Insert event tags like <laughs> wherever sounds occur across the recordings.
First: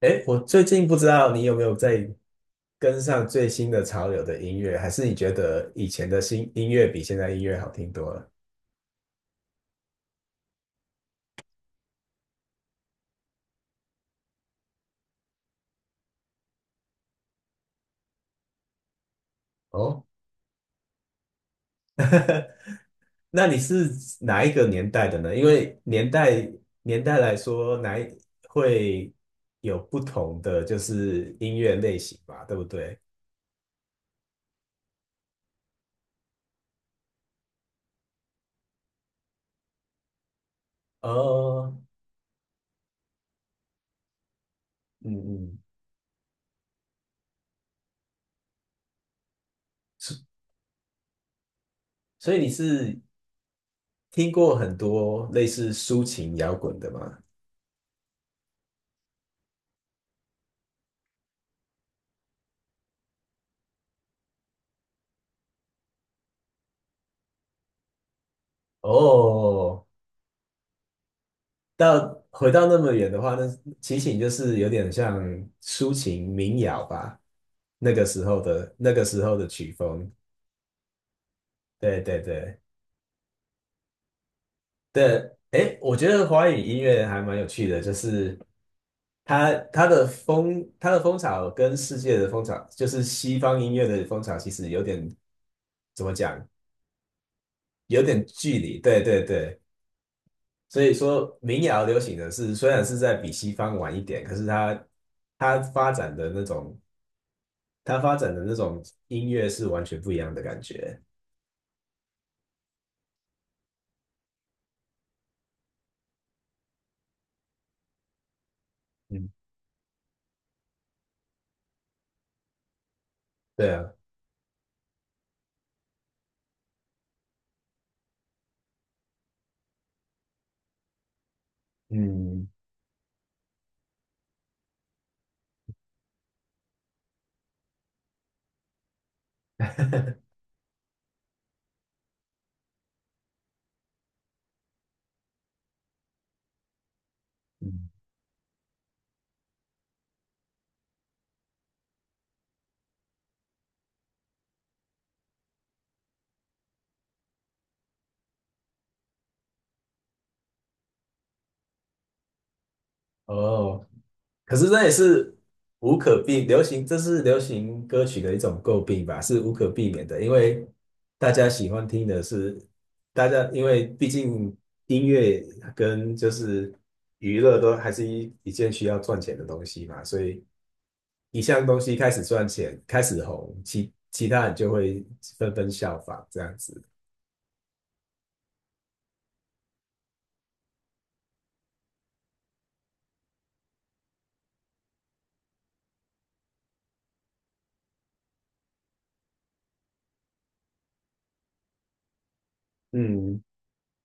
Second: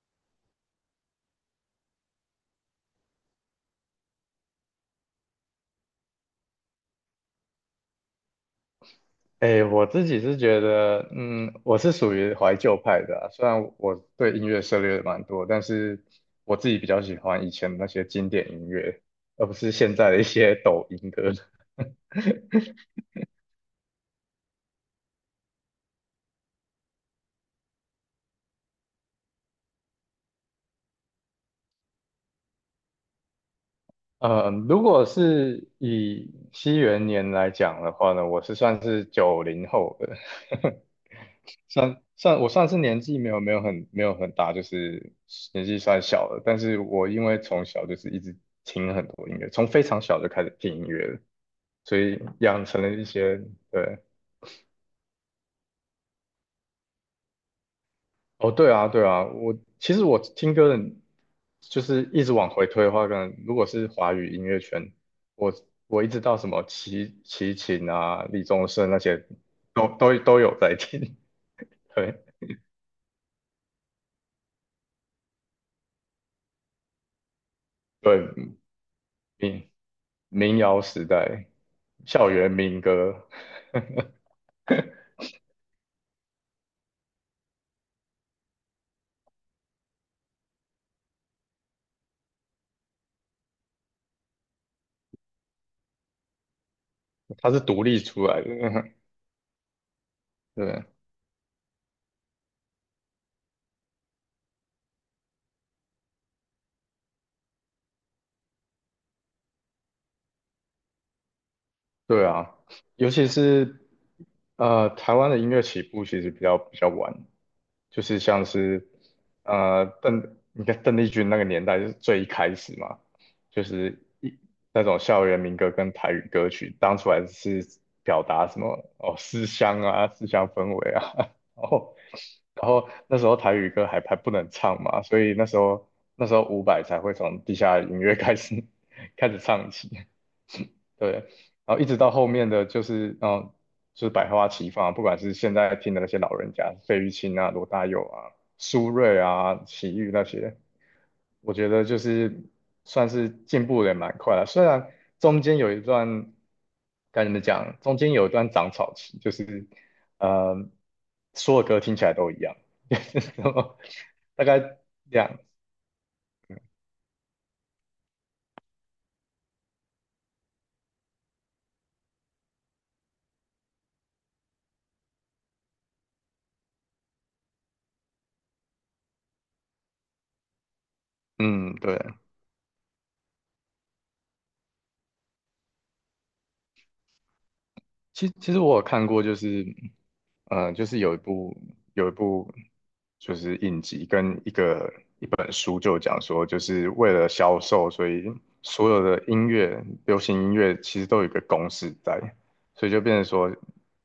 哎，我最近不知道你有没有在跟上最新的潮流的音乐，还是你觉得以前的新音乐比现在音乐好听多了？哎，我自己是觉得，我是属于怀旧派的啊，虽然我对音乐涉猎蛮多，但是我自己比较喜欢以前的那些经典音乐，而不是现哦，在的一些抖音歌。<laughs> 那你是哪一个年代的呢？因为年代来说，哪一会有不同的就是音乐类型吧，对不对？嗯，如果是以西元年来讲的话呢，我是算是90后的。<laughs> 哦，我算是年纪没有很大，就是嗯嗯，年纪算小的。但是我因为从小就是一直听很多音乐，从非常小就所开始听音乐了。所以所以你养成了是一些。对。听过很多类似抒情摇滚的吗？哦，对啊，对啊，其实我听歌的，就是一直往回推的话，可能如果是华语音乐圈，我我一直到什么齐秦啊、李宗盛那些，哦。都有在听。<laughs> 对到回到那么远的话，那齐秦就是有点像抒情民谣吧，对，那个时候的民曲风。民谣时代，对对校园对民歌，对，诶，我觉得华语音乐还蛮有趣的，就是它它的风潮跟世界的风潮，就是西方音乐的风潮，其实有点怎么讲，它是独立有点出来的。距离。对对对，<laughs> 所对以说民谣流行的是虽然是在比西方晚一点，可是它发展的那种。他发展的那种音乐是完全不一样的感觉。对啊，尤其是台湾的音乐起步其实比较晚。就是像是嗯，你看邓丽君那个年代就是最一开始嘛，就对啊，是那种校园民歌跟台语歌曲，当初还是表达什么哦思乡啊、思乡氛围啊。<laughs> 然后嗯 那时候台语歌还不能唱嘛，所以那时候伍佰才会从地下音乐开始 <laughs> 唱起。<laughs> <laughs> 对，然后一直到后面的就是，就是百花齐放，不管是现在听的那些老人家，费玉清啊、罗大嗯，佑啊、苏芮啊、齐豫那些，我觉得就是算是进步的也蛮快了。虽然中间有一段，该怎么讲，中间有一段长草期，就是呃，所有歌听起来都一样。<laughs> 就是什么哦，大可是概这也是两，无可避，流行，这是流行歌曲的一种诟病吧，是无可避免的，因为大家喜欢听的是，大家因为毕竟音乐跟就是娱乐都还是一件需要赚钱的东西嘛，所以一项嗯，东西对。开始赚钱，开始红，其他人就会纷纷效仿这样子。其实我有看过，就是就是有一部就是影集跟一本书，就讲说，就是为了销售，所以所有的音乐、流行音乐其实都有一个公式在，所以就变成嗯，说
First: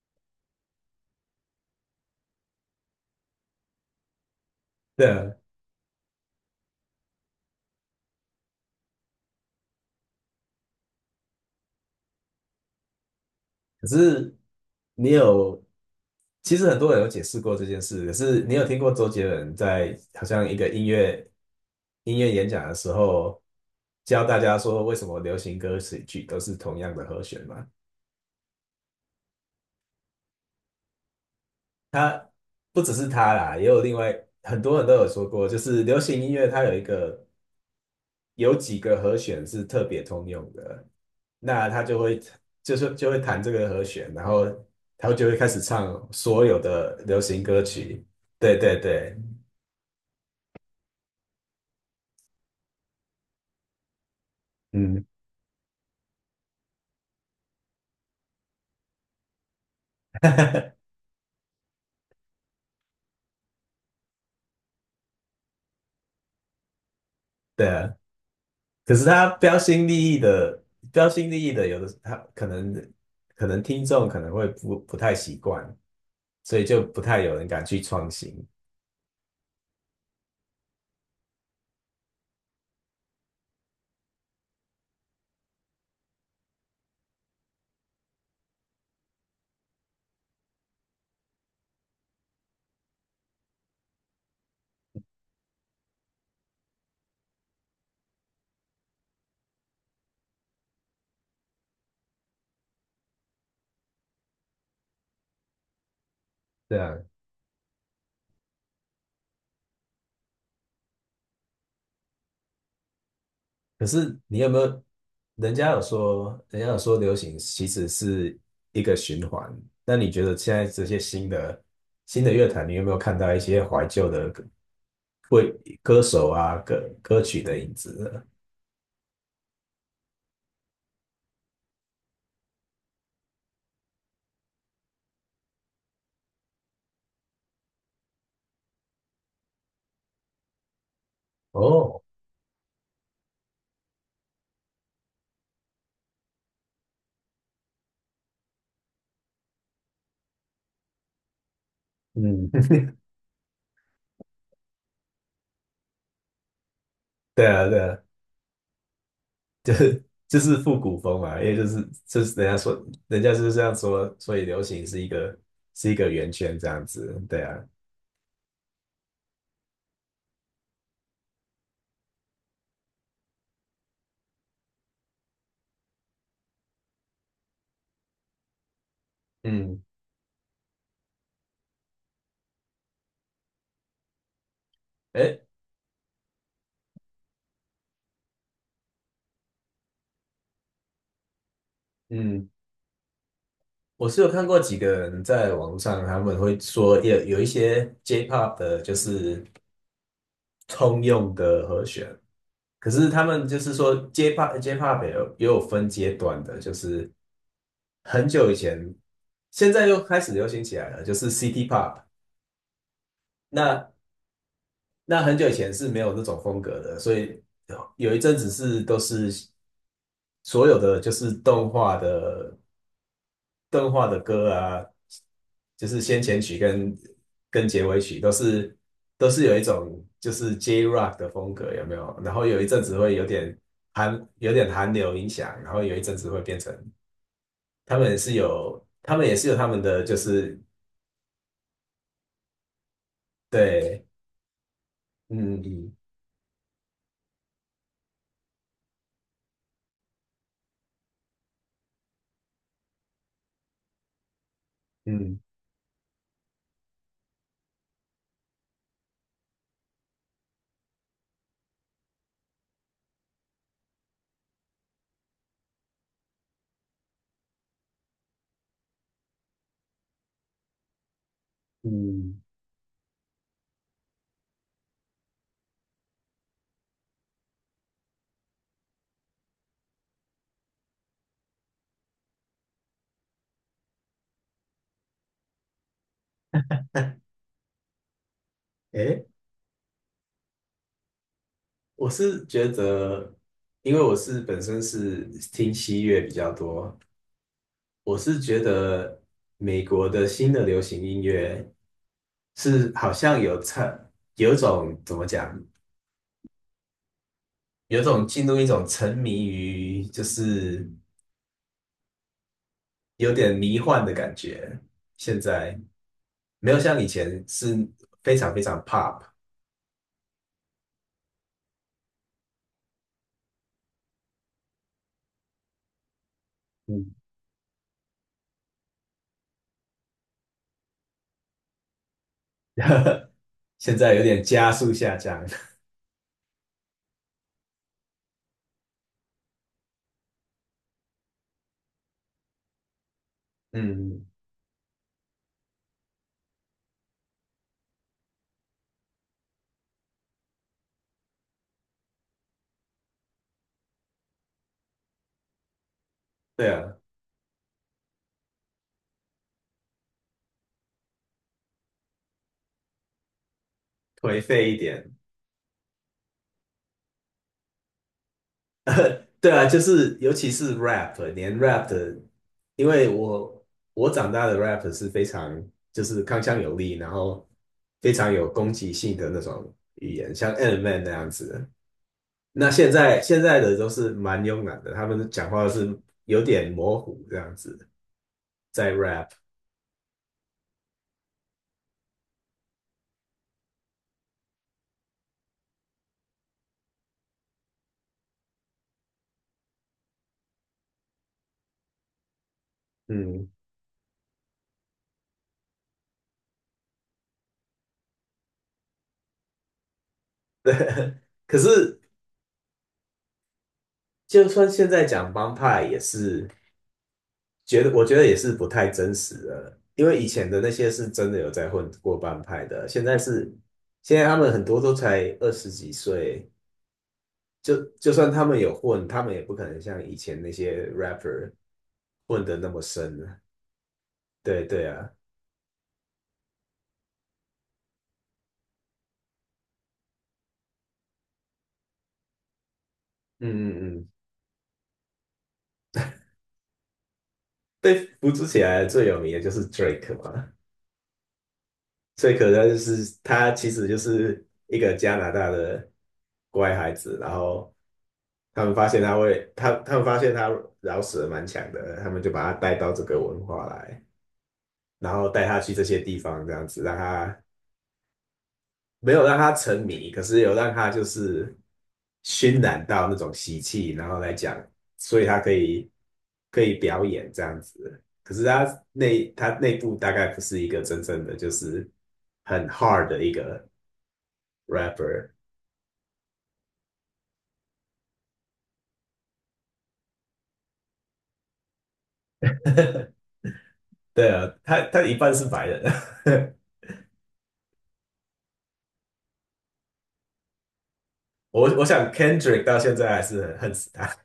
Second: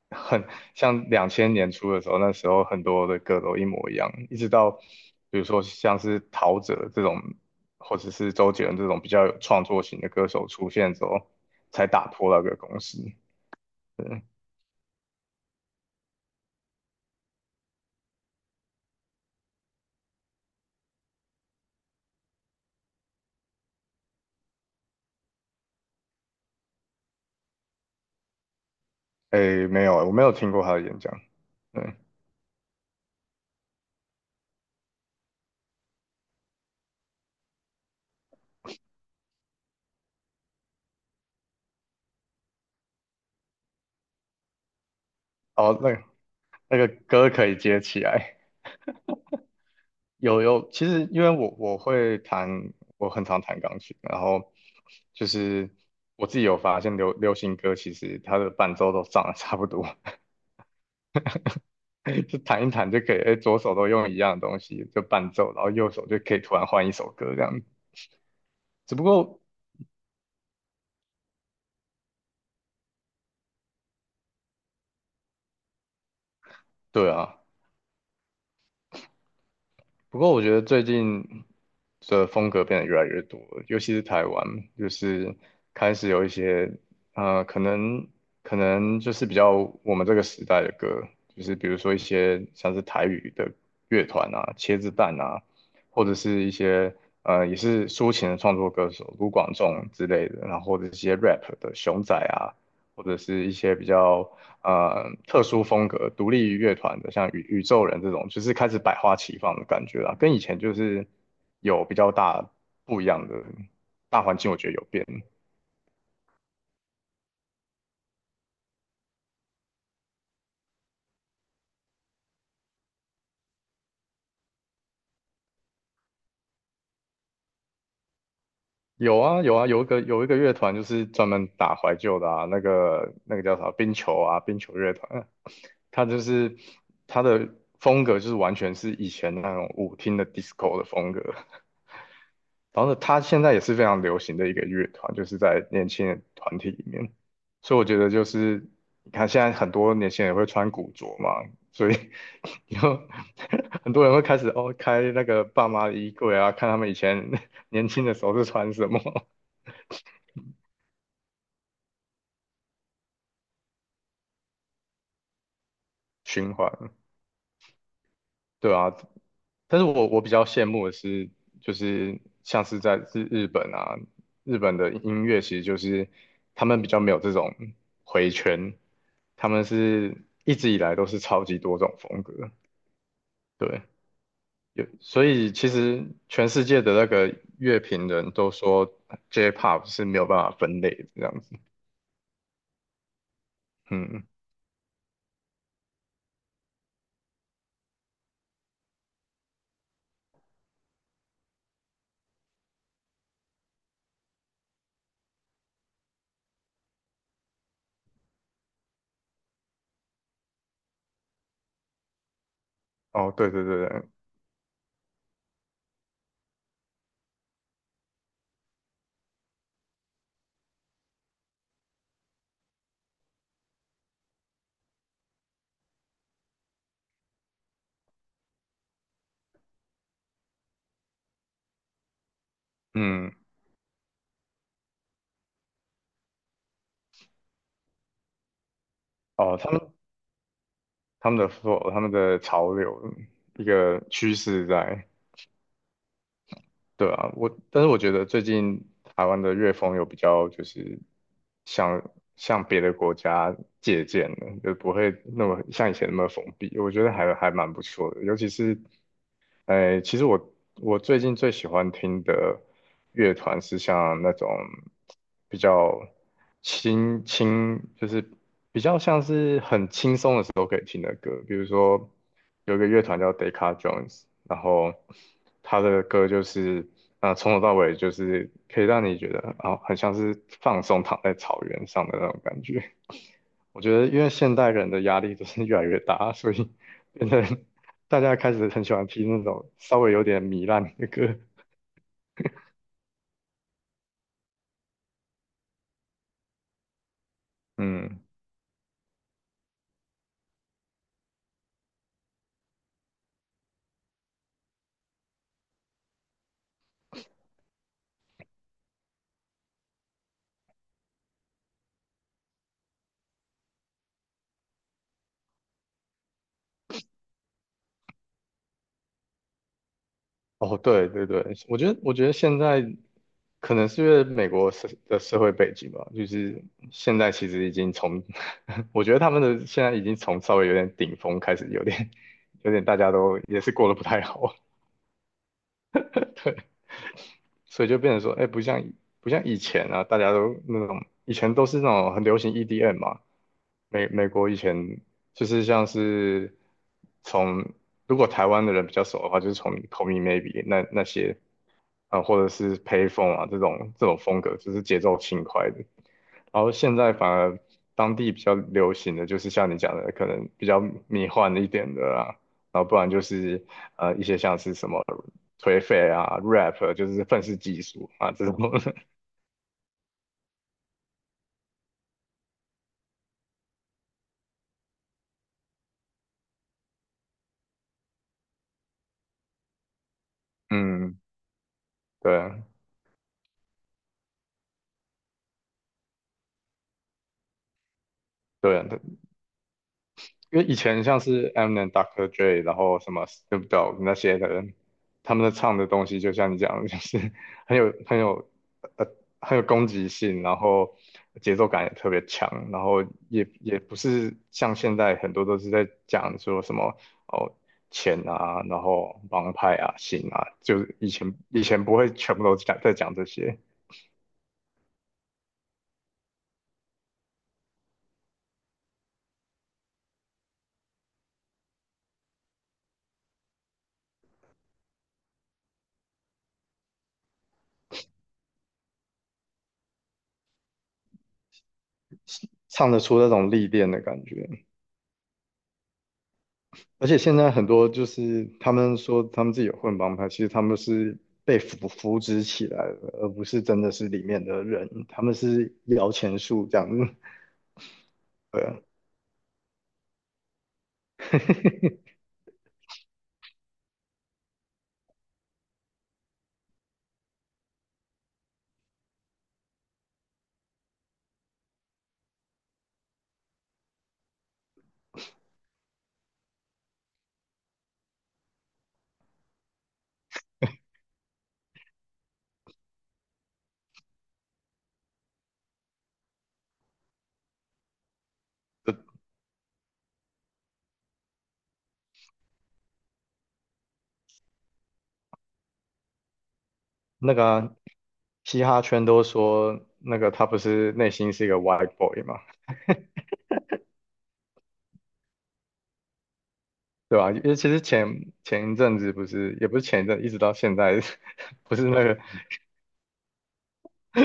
很像2000年初的时候，那时候很多的歌都一模一样，一直到对啊。比如说像是陶喆这种，或者是周杰伦这种比较有创作型的歌手出现之后，才打破那个公式。可对。是你有，其实很多人有解释过这件事。可是你有听过周杰伦在好像一个音乐演讲的时候，教大家说为什么流行歌曲都是同样的和弦吗？诶，没有，我没有听过他的演讲。嗯，他不只是他啦，也有另外很多人都有说过，就是流行音乐它有一个。有几个和弦是特别通用的，那他就会就是就会弹这个和弦，然后他就会开始哦，唱所有那个的流歌行可以歌接起曲。来。对对对，有有，其实因为我会弹，我很常弹钢琴，然后嗯，就是我自己有发现流行歌其实它的伴奏都长得 <laughs> 差不多。<laughs> 就弹一弹就可以，诶，左手都用一样的东西就伴奏，然后右手就可以突然换一首歌这样。对啊。可只不是他过，标新立异的，标新立异的，有的他可能可能听众可能会不太习惯，所以就不对太有啊，人敢去创新。不过我觉得最近的风格变得越来越多了，尤其是台湾，就是开始有一些呃，可能可能就是比较我们这个时代的歌，就是比如说一些像是台语的乐团啊、茄子蛋啊，或者是一些也是抒情的创作歌手卢广仲之类的，然后或者是一些 rap 的熊仔啊，或者是一些比较特殊风格、独立于乐对啊。团的，像宇宙人这种，就是开始百花齐放的感觉啦，跟以前就是有比较大不一样的可是大环你有境，没我觉得有？有变。人家有说，人家有说流行其实是一个循环。那你觉得现在这些新的乐坛，你有没有看到一些怀旧的歌为歌手啊歌曲的影子呢？有啊有啊，有一个乐团就是专门打怀旧的啊，那个叫啥冰球啊，冰球乐团啊，它就是它的风格就是完全是以前那种舞厅的 disco 的风格，哦，然后呢，它现在也是非常流行的一个乐团，就是在年轻人团体里面。所以我觉得就是，你看现在很多年轻人会穿古着嘛，所以 嗯，<laughs> 以后 <laughs> 很多人会开始开那个爸妈的衣柜啊，看他们以前 对啊，<laughs> 对年啊，轻的时候是穿什么。 就是复古风嘛，因为就是人家说，人家就是这样说，所以流行是是一个 <laughs>，圆循圈这环。样子，对啊，对啊，但是我比较羡慕的是，就是像是在日本啊，日本的音乐其实就是他们比较没有这种回圈，他们嗯，是一直以来都是超级多种风格。对，有。所哎，以其实全世界的那个乐评人都说 J-pop 是没有办法分类的这样子。嗯。我是嗯，有看过几个人在网上，他们会说有一些 J-pop 的，就是通用的和弦，可是他们就是说 J-pop 也也有分阶段的，就是很久以前，现在又开始流行起来了，就是 City Pop。哦，对对对那对，那很久以前是没有这种风格的，所以有一阵子是都是所有的就是动画的歌啊，就是先前曲跟结尾曲都是有一种就是 J Rock 的风格，有没有？然后有一阵子会有嗯，点有点韩流影响，然后有一阵子会变成他们也是有哦，他们的就是他们的 flow，他们的潮流一个对，趋势在。嗯嗯对啊，但是我觉得最近台湾的乐风有比较就是向向别的国家借鉴的，就不会嗯那么像以前那么封闭，我觉得还蛮不错的，尤其是。哎，其实我最近最喜欢听的乐团是像那种比较就是比较像是很轻松的时候可以听的歌。比如说嗯，有一个乐团叫 Decca Jones，然后他的歌就是啊、从头到尾就是可以让你觉得啊、很像是放松躺在草原上的那种感觉。我觉得，因为现代人的压力就是越来越大，所以变成大家开始很喜欢诶，听那种稍微有点糜烂的歌。我是觉得，因为我是本身是听西乐比较多，我嗯，是觉得美国的新的流行音乐是好像有沉，有种怎么讲，有种进入一种沉迷于，就是有点迷幻的感觉。现在没有像以前是非常非常 pop，哦，对对对，我觉得现在可能是因为美国社的社会背景吧，就是嗯，现在其实已经从，<laughs> 我觉得他们的现在已经从稍微有点顶峰开始，有点大家 <laughs> 都也是过得现不在太有点好。加速下降。所以就变成说，哎，不像以前啊，大家都那种以前都是那种很流行 EDM 嘛，嗯，美国以前就是像是从如果台湾的人比较熟的话，就是从 Call Me Maybe 那些啊、或者是 Payphone 啊这种风格，就是节奏轻快的。<laughs> 然对后现啊，在反而当地比较流行的就是像你讲的，可能比较迷幻一点的啊，然后不然就是一些颓像废是一什么点。颓废啊、rap 就是愤世嫉俗啊这种。<laughs> 对啊，就是尤其是 rap，连 rap 的，因为我长大的 rap 是非常就是铿锵有力，然后非常有攻击性的那种语言，像 e <laughs> m i n Man 那嗯，样子对那现在的都是蛮慵懒的，他们讲话是有点模糊这样子，对，在 rap，因为以前像是 Eminem、Dr. Dre，然后什么 Snoop DOG 那些的人，他们的唱的东西就像你讲的，就是很有很有呃很有攻击性，然后节奏感也特别强，然后嗯，也不是像现在很多都是在讲说什么哦。钱啊，然后帮派啊、性啊，<laughs> 对。就是可以前不是会全部都在讲这些，就算现在讲帮派也是。我觉得也是不太真实的，因为以前的那些是真的有在混过帮派的，现在他们很多都才二十几岁，就算他们有混，他们也不可能像以前那些 rapper 混的那么唱得出那深。种历练的感觉。对对啊，而且现在很多就是他们说他们自己有混帮派，其实他们是被扶植起来的，而不嗯是真的嗯是嗯，里面的人，他们是摇钱树这样子。被扶植 <laughs> 起对啊。来最有名的就是 Drake 嘛，<laughs> 最可能就是他其实就是一个加拿大的乖孩子，然后他们发现他饶舌蛮强的，他们就把他带到这个文化来，然后带他去这些地方，这样子让他没有让他沉迷，可是有让他就是熏染到那种习气，然后来讲，所以他可以表演这样子。可是他内部大概不是一个真正的就是很 hard 的一个 rapper。那个啊嘻哈圈都说那个他不是内心是一个 white boy 嘛，<laughs> 对啊，他他一半是白人，<laughs> 对吧？因为其实前一阵子不是，也不是前一阵，一直到现在，我 <laughs> 不是我那想 个 Kendrick 到现在还是很恨死他。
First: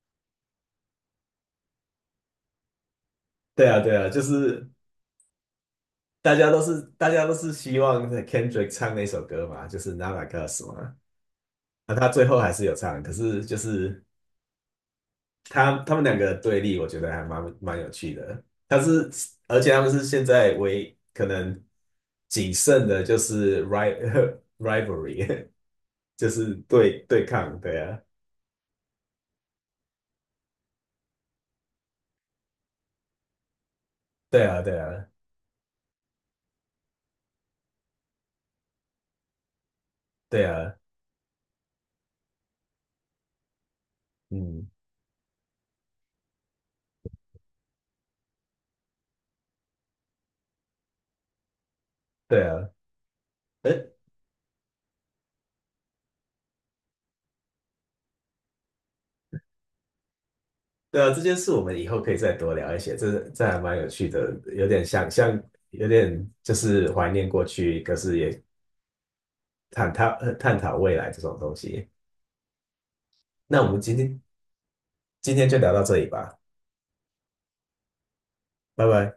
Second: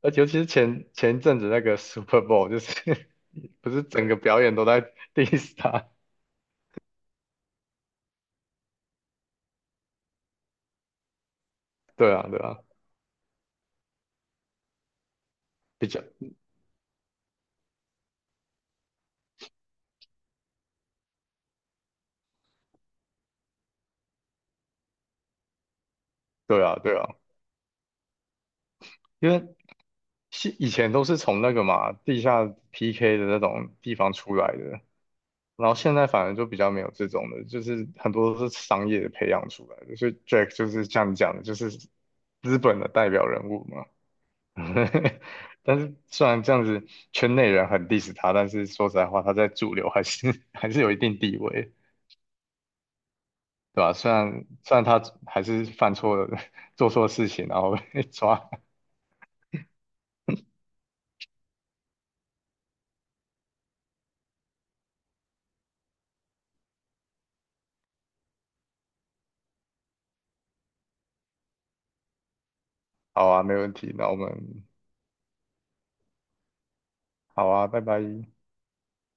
而且尤其是前一阵子那个 Super Bowl，就是 <laughs> <laughs> 对不啊，是对整啊，个就表演都是在 diss 他？大家都是希望 Kendrick 唱那首歌嘛，就是《Not Like Us》嘛。那他对啊，最后对还啊，是有唱，可是就是比他较们两个的对立，我觉得还蛮有趣的。他是而且他们是现在唯可能仅剩的就是 ri <laughs> rivalry，就是对啊，对啊，对抗。对啊，因为是以前都是从那个嘛地下 PK 的那种地方出对来啊，对的，啊，然后现在反而就比较没有这种的，就是很多都是商业培养出来的，所以 对 Jack 就啊，是像你讲的，就是资本的代表人物嘛。嗯。<laughs> 但是虽然这样子圈内人很 diss 他，但是说实在话，他在主流还是 <laughs> 还是有一定地位，对啊，对哎，吧？虽然他还是犯错了。<laughs> 做错事情，然后被抓。<laughs> 对啊，这件事我们以后可以再多聊一些，这还蛮有趣的，有点像有点就是怀念过去，可是也探讨探讨未来这种东西。好啊，没那我问们题。那我们今天就聊到这里吧，好啊，拜拜。拜拜。